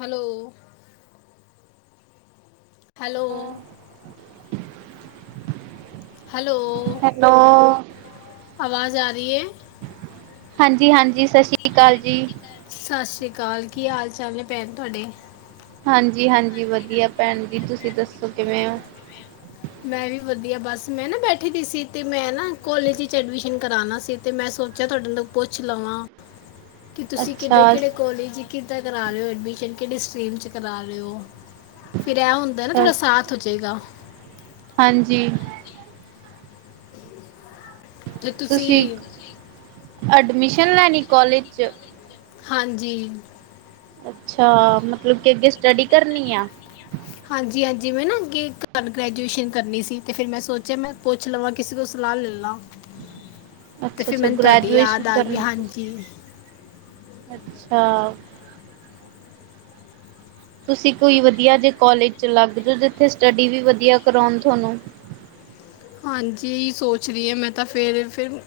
Hello hello hello ਆਵਾਜ਼ ਆ ਰਹੀ ਹੈ। ਹਾਂਜੀ ਹਾਂਜੀ ਸਤਿ ਸ਼੍ਰੀ ਅਕਾਲ ਜੀ ਸਤਿ ਸ੍ਰੀ ਅਕਾਲ ਕੀ ਹਾਲ ਚਾਲ ਨੇ ਭੈਣ ਤੁਹਾਡੇ ਹਾਂਜੀ ਹਾਂਜੀ ਵਧੀਆ ਭੈਣ ਜੀ ਤੁਸੀਂ ਦੱਸੋ ਕਿਵੇਂ ਹੋ ਮੈਂ ਵੀ ਵਧੀਆ ਬਸ ਮੈਂ ਨਾ ਬੈਠੀ ਦੀ ਸੀ ਤੇ ਮੈਂ ਨਾ ਕੋਲਜ ਵਿੱਚ ਐਡਮਿਸ਼ਨ ਕਰਾਉਣਾ ਸੀ। ਤੇ ਮੈਂ ਸੋਚਿਆ ਤੁਹਾਡੇ ਤੋਂ ਪੁੱਛ ਲਵਾਂ ਕਿ ਤੁਸੀਂ ਅੱਛਾ ਕਿਹੜੇ ਕੋਲਜ ਕਿੱਦਾਂ ਕਰਾ ਰਹੇ ਐਡਮਿਸ਼ਨ ਕਿਹੜੀ ਸਟੀਮ ਚ ਕਰਾ ਰਹੇ ਹੋ। ਫਿਰ ਇਹ ਹੁੰਦਾ ਨਾ ਅੱਛਾ ਥੋੜਾ ਸਾਥ ਹੋ ਜਾਏਗਾ ਹਾਂਜੀ ਤੁਸੀਂ ਇੱਕ ਐਡਮਿਸ਼ਨ ਲੈਣੀ ਕੋਲੇਜ 'ਚ ਹਾਂਜੀ ਅੱਛਾ ਮਤਲਬ ਕਿ ਅੱਗੇ ਸਟੱਡੀ ਕਰਨੀ ਆ ਹਾਂਜੀ ਹਾਂਜੀ ਮੈਂ ਨਾ ਅੱਗੇ ਘਰ ਗ੍ਰੈਜੂਏਸ਼ਨ ਕਰਨੀ ਸੀ ਤੇ ਫਿਰ ਮੈਂ ਸੋਚਿਆ ਮੈਂ ਪੁੱਛ ਲਵਾਂਗੀ ਕਿਸੇ ਕੋ ਸਲਾਹ ਲੈ ਲ ਤੇ ਅੱਛਾ ਫਿਰ ਅੱਛਾ ਮੈਨੂੰ ਤੁਹਾਡੀ ਯਾਦ ਗ੍ਰੈਜੂਏਸ਼ਨ ਆ ਗਈ ਕਰਨੀ ਹਾਂਜੀ ਤੁਸੀਂ ਅੱਛਾ ਤੁਸੀਂ ਕੋਈ ਵਧੀਆ ਜੇ ਕੋਲਜ ਚ ਲੱਗ ਜਾਓ ਜਿੱਥੇ ਸਟੱਡੀ ਵੀ ਵਧੀਆ ਕਰਾਉਣ ਤੁਹਾਨੂੰ ਹਾਂਜੀ ਇ ਸੋਚ ਰਹੀ ਹਾਂ ਮੈਂ ਤਾਂ ਫੇਰ ਫਿਰ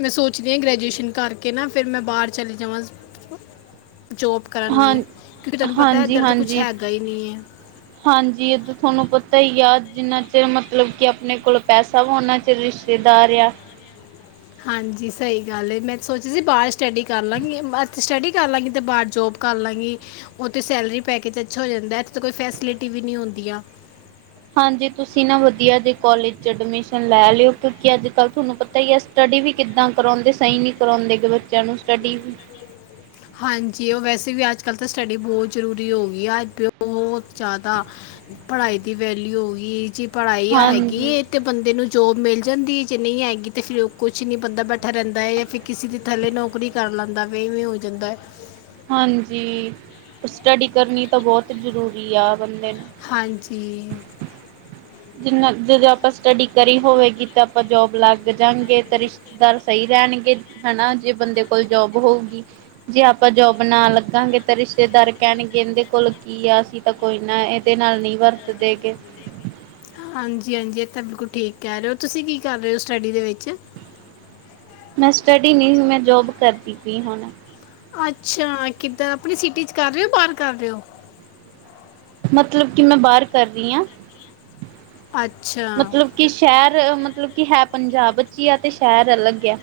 ਮੈਂ ਸੋਚਦੀ ਹਾਂ ਗ੍ਰੈਜੂਏਸ਼ਨ ਕਰਕੇ ਨਾ ਫਿਰ ਮੈਂ ਬਾਹਰ ਚਲੇ ਜਾਵਾਂ ਜੋਬ ਕਰਨ ਹਾਂ ਲਈ ਕਿਉਂਕਿ ਤੈਨੂੰ ਪਤਾ ਹਾਂਜੀ ਇੱਧਰ ਤਾਂ ਕੁਛ ਹਾਂਜੀ ਹੈਗਾ ਹੀ ਨਹੀਂ ਹੈ। ਹਾਂਜੀ ਉਹ ਤੁਹਾਨੂੰ ਪਤਾ ਹੀ ਹਾਂ ਜਿੰਨਾ ਚਿਰ ਮਤਲਬ ਕਿ ਆਪਣੇ ਕੋਲ ਪੈਸਾ ਵੀ ਉਹਨਾ ਚ ਰਿਸ਼ਤੇਦਾਰ ਆ। ਹਾਂਜੀ ਸਹੀ ਗੱਲ ਏ ਮੈਂ ਸੋਚਿਆ ਸੀ ਬਾਹਰ ਸਟੱਡੀ ਕਰ ਲਾਂਗੀ ਸਟੱਡੀ ਕਰ ਲਾਂਗੀ ਤੇ ਬਾਹਰ ਜੋਬ ਕਰ ਲਾਂਗੀ ਉਥੇ ਸੈਲਰੀ ਪੈਕੇਜ ਅੱਛਾ ਹੋ ਜਾਂਦਾ ਇੱਥੇ ਕੋਈ ਫੈਸਿਲਿਟੀ ਵੀ ਨਹੀਂ ਹੁੰਦੀ ਆ। ਹਾਂਜੀ ਤੁਸੀਂ ਨਾ ਵਧੀਆ ਜੇ ਕੋਲੇਜ ਚ ਐਡਮਿਸ਼ਨ ਲੈ ਲਿਓ ਕਿਉਂਕਿ ਅੱਜ ਕੱਲ੍ਹ ਤੁਹਾਨੂੰ ਪਤਾ ਹੀ ਹੈ ਸਟਡੀ ਵੀ ਕਿੱਦਾਂ ਕਰਾਉਂਦੇ ਸਹੀ ਨੀ ਕਰਾਉਂਦੇਗੇ ਬੱਚਿਆਂ ਨੂੰ ਸਟੱਡੀ ਵੀ ਹਾਂਜੀ ਉਹ ਵੈਸੇ ਵੀ ਅੱਜ ਕੱਲ੍ਹ ਤਾਂ ਸਟੱਡੀ ਬਹੁਤ ਜ਼ਰੂਰੀ ਹੋ ਗਈ ਆ ਬਹੁਤ ਜ਼ਿਆਦਾ। ਪੜ੍ਹਾਈ ਦੀ ਵੈਲਊ ਹੋ ਗਈ ਜੀ ਪੜ੍ਹਾਈ ਹਾਂਜੀ। ਹੈਗੀ। ਤੇ ਬੰਦੇ ਨੂੰ ਜੋਬ ਮਿਲ ਜਾਂਦੀ ਹੈ ਜੇ ਨਹੀਂ ਹੈਏਗੀ ਤੇ ਫੇਰ ਕੁਛ ਨੀ ਬੰਦਾ ਬੈਠਾ ਰਹਿੰਦਾ ਹੈ ਜਾਂ ਫਿਰ ਕਿਸੇ ਦੀ ਥੱਲੇ ਨੌਕਰੀ ਕਰ ਲੈਂਦਾ ਬਵੇ ਹੋ ਜਾਂਦਾ ਹਾਂਜੀ ਸਟੱਡੀ ਕਰਨੀ ਤਾਂ ਬਹੁਤ ਜ਼ਰੂਰੀ ਆ ਬੰਦੇ ਨੂੰ ਹਾਂਜੀ ਜਿੰਨਾ ਜਦੋਂ ਆਪਾਂ ਸਟੱਡੀ ਕਰੀ ਹੋਵੇਗੀ ਤਾਂ ਆਪਾਂ ਜੋਬ ਲੱਗ ਜਾਗੇ ਤਾਂ ਰਿਸ਼ ਦਰ ਸਹੀ ਰਹਿਣਗੇ ਹਨਾ ਜੇ ਬੰਦੇ ਕੋਲ ਜੋਬ ਹੋਊਗੀ ਜੇ ਆਪਾਂ ਜੋਬ ਨਾ ਲੱਗਾਂਗੇ ਤਾਂ ਰਿਸ਼ਤੇਦਾਰ ਕਹਿਣਗੇ ਇਹਦੇ ਕੋਲ ਕੀ ਆ ਅਸੀਂ ਤਾਂ ਕੋਈ ਨਾ ਇਹਦੇ ਨਾਲ ਨਹੀਂ ਵਰਤਦੇ ਗਏ ਹਾਂਜੀ ਹਾਂਜੀ ਇਹ ਤਾਂ ਬਿਲਕੁਲ ਠੀਕ ਕਹਿ ਰਹੇ ਹੋ ਤੁਸੀਂ ਕੀ ਕਰ ਰਹੇ ਹੋ ਸਟੱਡੀ ਦੇ ਵਿੱਚ ਮੈਂ ਸਟੱਡੀ ਨਹੀਂ ਸੀ ਮੈਂ ਜੋਬ ਕਰਦੀ ਪਈ ਹੁਣ ਅੱਛਾ ਕਿੱਧਰ ਆਪਣੀ ਸਿਟੀ ਚ ਕਰ ਰਹੇ ਹੋ ਬਾਹਰ ਕਰ ਰਹੇ ਹੋ ਮਤਲਬ ਕਿ ਮੈਂ ਬਾਹਰ ਕਰ ਰਹੀ ਹਾਂ ਅੱਛਾ ਮਤਲਬ ਕਿ ਸ਼ਹਿਰ ਮਤਲਬ ਕਿ ਹੈ ਪੰਜਾਬ ਵਿੱਚ ਹੀ ਆ ਤੇ ਸ਼ਹਿਰ ਅਲੱਗ ਆ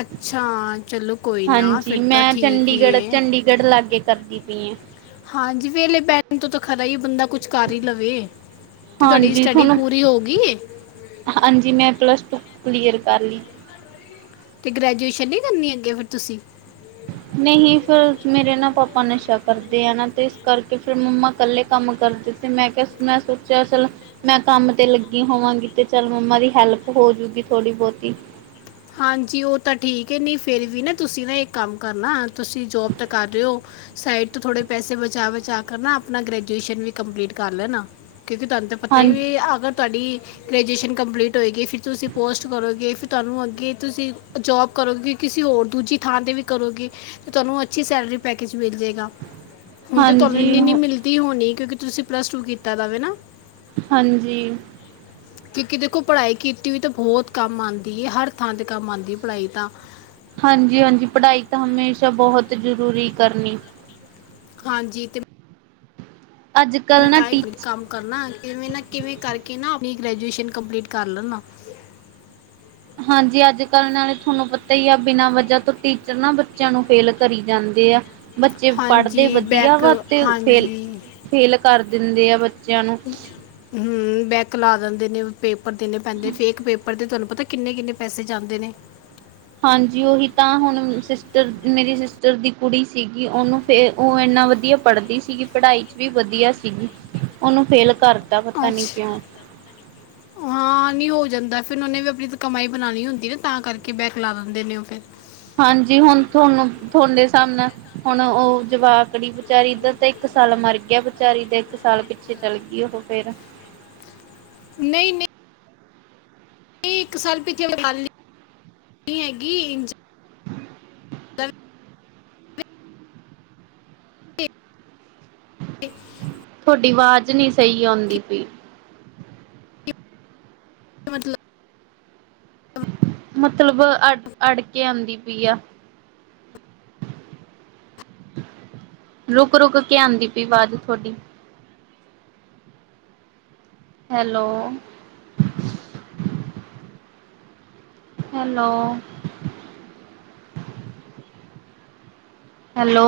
ਅੱਛਾ ਚਲੋ ਕੋਈ ਨਾ ਹਾਂਜੀ ਫਿਰ ਤਾਂ ਮੈਂ ਠੀਕ ਹੀ ਚੰਡੀਗੜ੍ਹ ਏ ਚੰਡੀਗੜ੍ਹ ਲਾਗੇ ਕਰਦੀ ਪਈ ਐ ਹਾਂਜੀ ਵੇਹਲੇ ਬੈਠਣ ਤੋਂ ਤਾਂ ਖਰਾ ਹੀ ਬੰਦਾ ਕੁਛ ਕਰ ਹੀ ਲਵੇ। ਤੇ ਤੁਹਾਡੀ ਹਾਂਜੀ ਸਟੱਡੀ ਤੁਹਾਨੂੰ ਪੂਰੀ ਹੋ ਗਈ ਏ ਹਾਂਜੀ ਮੈਂ ਪਲੱਸ ਟੂ ਕਲੀਅਰ ਕਰ ਲਈ। ਅਤੇ ਗ੍ਰੈਜੂਏਸ਼ਨ ਨਹੀਂ ਕਰਨੀ ਅੱਗੇ ਫਿਰ ਤੁਸੀਂ? ਨਹੀਂ ਫਿਰ ਮੇਰੇ ਨਾ ਪਾਪਾ ਨਸ਼ਾ ਕਰਦੇ ਆ ਨਾ ਤੇ ਇਸ ਕਰਕੇ ਫਿਰ ਮੰਮਾ ਇਕੱਲੇ ਕੰਮ ਕਰਦੇ। ਮੈਂ ਕਿਹਾ ਮੈਂ ਸੋਚਿਆ ਚੱਲੋ ਮੈਂ ਕੰਮ ਤੇ ਲੱਗੀ ਹੋਵਾਂਗੀ ਤੇ ਚੱਲ ਮੰਮਾ ਦੀ ਹੈਲਪ ਹੋਜੂਗੀ ਥੋੜ੍ਹੀ ਬਹੁਤੀ। ਹਾਂਜੀ ਉਹ ਤਾਂ ਠੀਕ ਹੈ ਨਹੀਂ ਫਿਰ ਵੀ ਨਾ ਤੁਸੀਂ ਨਾ ਇੱਕ ਕੰਮ ਕਰਨਾ ਤੁਸੀਂ ਜੋਬ ਤਾਂ ਕਰ ਰਹੇ ਹੋ। ਸਾਈਡ ਤੋਂ ਥੋੜੇ ਪੈਸੇ ਬਚਾ ਬਚਾ ਕਰ ਨਾ ਆਪਣਾ ਗ੍ਰੈਜੂਏਸ਼ਨ ਵੀ ਕੰਪਲੀਟ ਕਰ ਲੈਣਾ। ਕਿਉਂਕਿ ਪਤਾ ਹੀ ਹਾਂਜੀ ਵੀ ਅਗਰ ਤੁਹਾਡੀ ਗ੍ਰੈਜੂਏਸ਼ਨ ਕੰਪਲੀਟ ਹੋਏਗੀ ਫਿਰ ਤੁਸੀਂ ਪੋਸਟ ਕਰੋਗੇ ਫਿਰ ਤੁਹਾਨੂੰ ਅੱਗੇ ਕਿ ਤੁਸੀਂ ਜੋਬ ਕਰੋਗੇ ਕਿਸੇ ਹੋਰ ਦੂਜੀ ਥਾਂ 'ਤੇ ਵੀ ਕਰੋਗੇ। ਤੇ ਤੁਹਾਨੂੰ ਅੱਛੀ ਸੈਲਰੀ ਪੈਕੇਜ ਮਿਲ ਜਾਏਗਾ। ਹੁਣ ਤੇ ਤੁਹਾਨੂੰ ਹਾਂਜੀ ਇੰਨੀ ਇੰਨੀ ਮਿਲਦੀ ਹੋਣੀ ਕਿਉਂਕਿ ਤੁਸੀਂ ਪਲੱਸ ਟੂ ਕੀਤਾ ਦਾ ਵ ਨਾ ਹਾਂਜੀ। ਕਿਉਂਕਿ ਦੇਖੋ ਪੜ੍ਹਾਈ ਕੀਤੀ ਵੀ ਤਾਂ ਬਹੁਤ ਕੰਮ ਆਉਂਦੀ ਹੈ ਹਰ ਥਾਂ ਤੇ ਕੰਮ ਆਉਂਦੀ ਪੜ੍ਹਾਈ ਤਾਂ। ਹਾਂਜੀ ਹਾਂਜੀ ਪੜ੍ਹਾਈ ਤਾਂ ਹਮੇਸ਼ਾ ਬਹੁਤ ਜ਼ਰੂਰੀ ਕਰਨੀ। ਹਾਂਜੀ ਤੇ ਅੱਜ ਮੈਂ ਕੱਲ੍ਹ ਨਾ ਤਾਂ ਹੀ ਟੀਚ ਕੰਮ ਕਰਨਾ ਕਿਵੇਂ ਨਾ ਕਿਵੇਂ ਕਰਕੇ ਨਾ ਆਪਣੀ ਗ੍ਰੈਜੂਏਸ਼ਨ ਕੰਪਲੀਟ ਕਰ ਲੈਣਾ। ਹਾਂਜੀ ਅੱਜ ਕੱਲ੍ਹ ਨਾਲੇ ਤੁਹਾਨੂੰ ਪਤਾ ਹੀ ਆ ਬਿਨਾਂ ਵਜ੍ਹਾ ਤੋਂ ਟੀਚਰ ਨਾ ਬੱਚਿਆਂ ਨੂੰ ਫੇਲ ਕਰੀ ਜਾਂਦੇ ਆ। ਬੱਚੇ ਪੜ੍ਹਦੇ ਹਾਂਜੀ ਵਧੀਆ ਬੈਕ ਵਾ ਤੇ ਹਾਂਜੀ ਫੇਲ-ਫੇਲ ਕਰ ਦਿੰਦੇ ਆ ਬ ਹੂੰ ਬੈਕ ਲਾ ਦਿੰਦੇ ਨੇ ਪੇਪਰ ਦੇਣੇ ਪੈਂਦੇ, ਫੇਕ ਇਕ ਪੇਪਰ ਦੇ ਤੁਹਾਨੂੰ ਪਤਾ ਕਿੰਨੇ-ਕਿੰਨੇ ਪੈਸੇ ਜਾਂਦੇ ਨੇ। ਹਾਂਜੀ, ਉਹੀ ਤਾਂ ਹੁਣ ਸਿਸਟਰ ਮੇਰੀ ਸਿਸਟਰ ਦੀ ਕੁੜੀ ਸੀਗੀ ਉਹਨੂੰ ਫਿਰ ਉਹ ਇੰਨਾ ਵਧੀਆ ਪੜ੍ਹਦੀ ਸੀਗੀ, ਪੜ੍ਹਾਈ ਚ ਵੀ ਵਧੀਆ ਸੀਗੀ ਉਹਨੂੰ ਫੇਲ ਕਰਤਾ। ਪਤਾ-ਪਤਾ, ਨੀ ਕਿਉਂ? ਸਹੀ ਕਹਿ ਰਹੇ ਹੋ। ਹਾਂ ਨੀ ਹੋ ਜਾਂਦਾ ਫਿਰ ਉਹਨੇ ਵੀ ਆਪਣੀ ਕਮਾਈ ਬਣਾਉਣੀ ਹੁੰਦੀ ਨਾ ਤਾਂ ਕਰਕੇ ਬੈਕ ਲਾ ਦਿੰਦੇ ਨੇ ਉਹ ਫਿਰ। ਹਾਂਜੀ, ਹੁਣ ਤੁਹਾਨੂੰ ਤੁਹਾਡੇ ਹਿਸਾਬ ਨਾਲ ਹੁਣ ਉਹ ਜਵਾ ਕੜੀ ਵਿਚੇਚਾਰੀ ਦਾ ਤੇ ਇੱਕ ਸਾਲ ਮਰ ਗਿਆ ਵਿਚਚਾਰੀ ਦੇ ਇੱਕ ਸਾਲ ਪਿੱਛੇ ਪਿੱਛੇ ਚੱਲ ਗਈ ਉਹ ਫੇਰ। ਨਹੀਂ-ਨਹੀਂ। ਨਹੀਂ ਇੱਕ ਸਾਲ ਪਿੱਛੇ ਦੀ ਗਲ ਨਿ ਹੈਗੀ ਇੰ ਏ ਤੁਹਾਡੀ ਆਵਾਜ਼ ਨੀ ਸਹੀ ਆਉਂਦੀ ਪਈ। ਕੇ ਮਤਲਬ? ਮਤਲਬ ਅੜ-ਅੜ ਕੇ ਆਉਂਦੀ ਪਈ ਆ। ਰੁਕ-ਰੁਕ ਕੇ ਆਉਂਦੀ ਪਈ ਆਵਾਜ਼ ਤੁਹਾਡੀ। ਹੈਲੋ। ਹੈਲੋ। ਹੈਲੋ।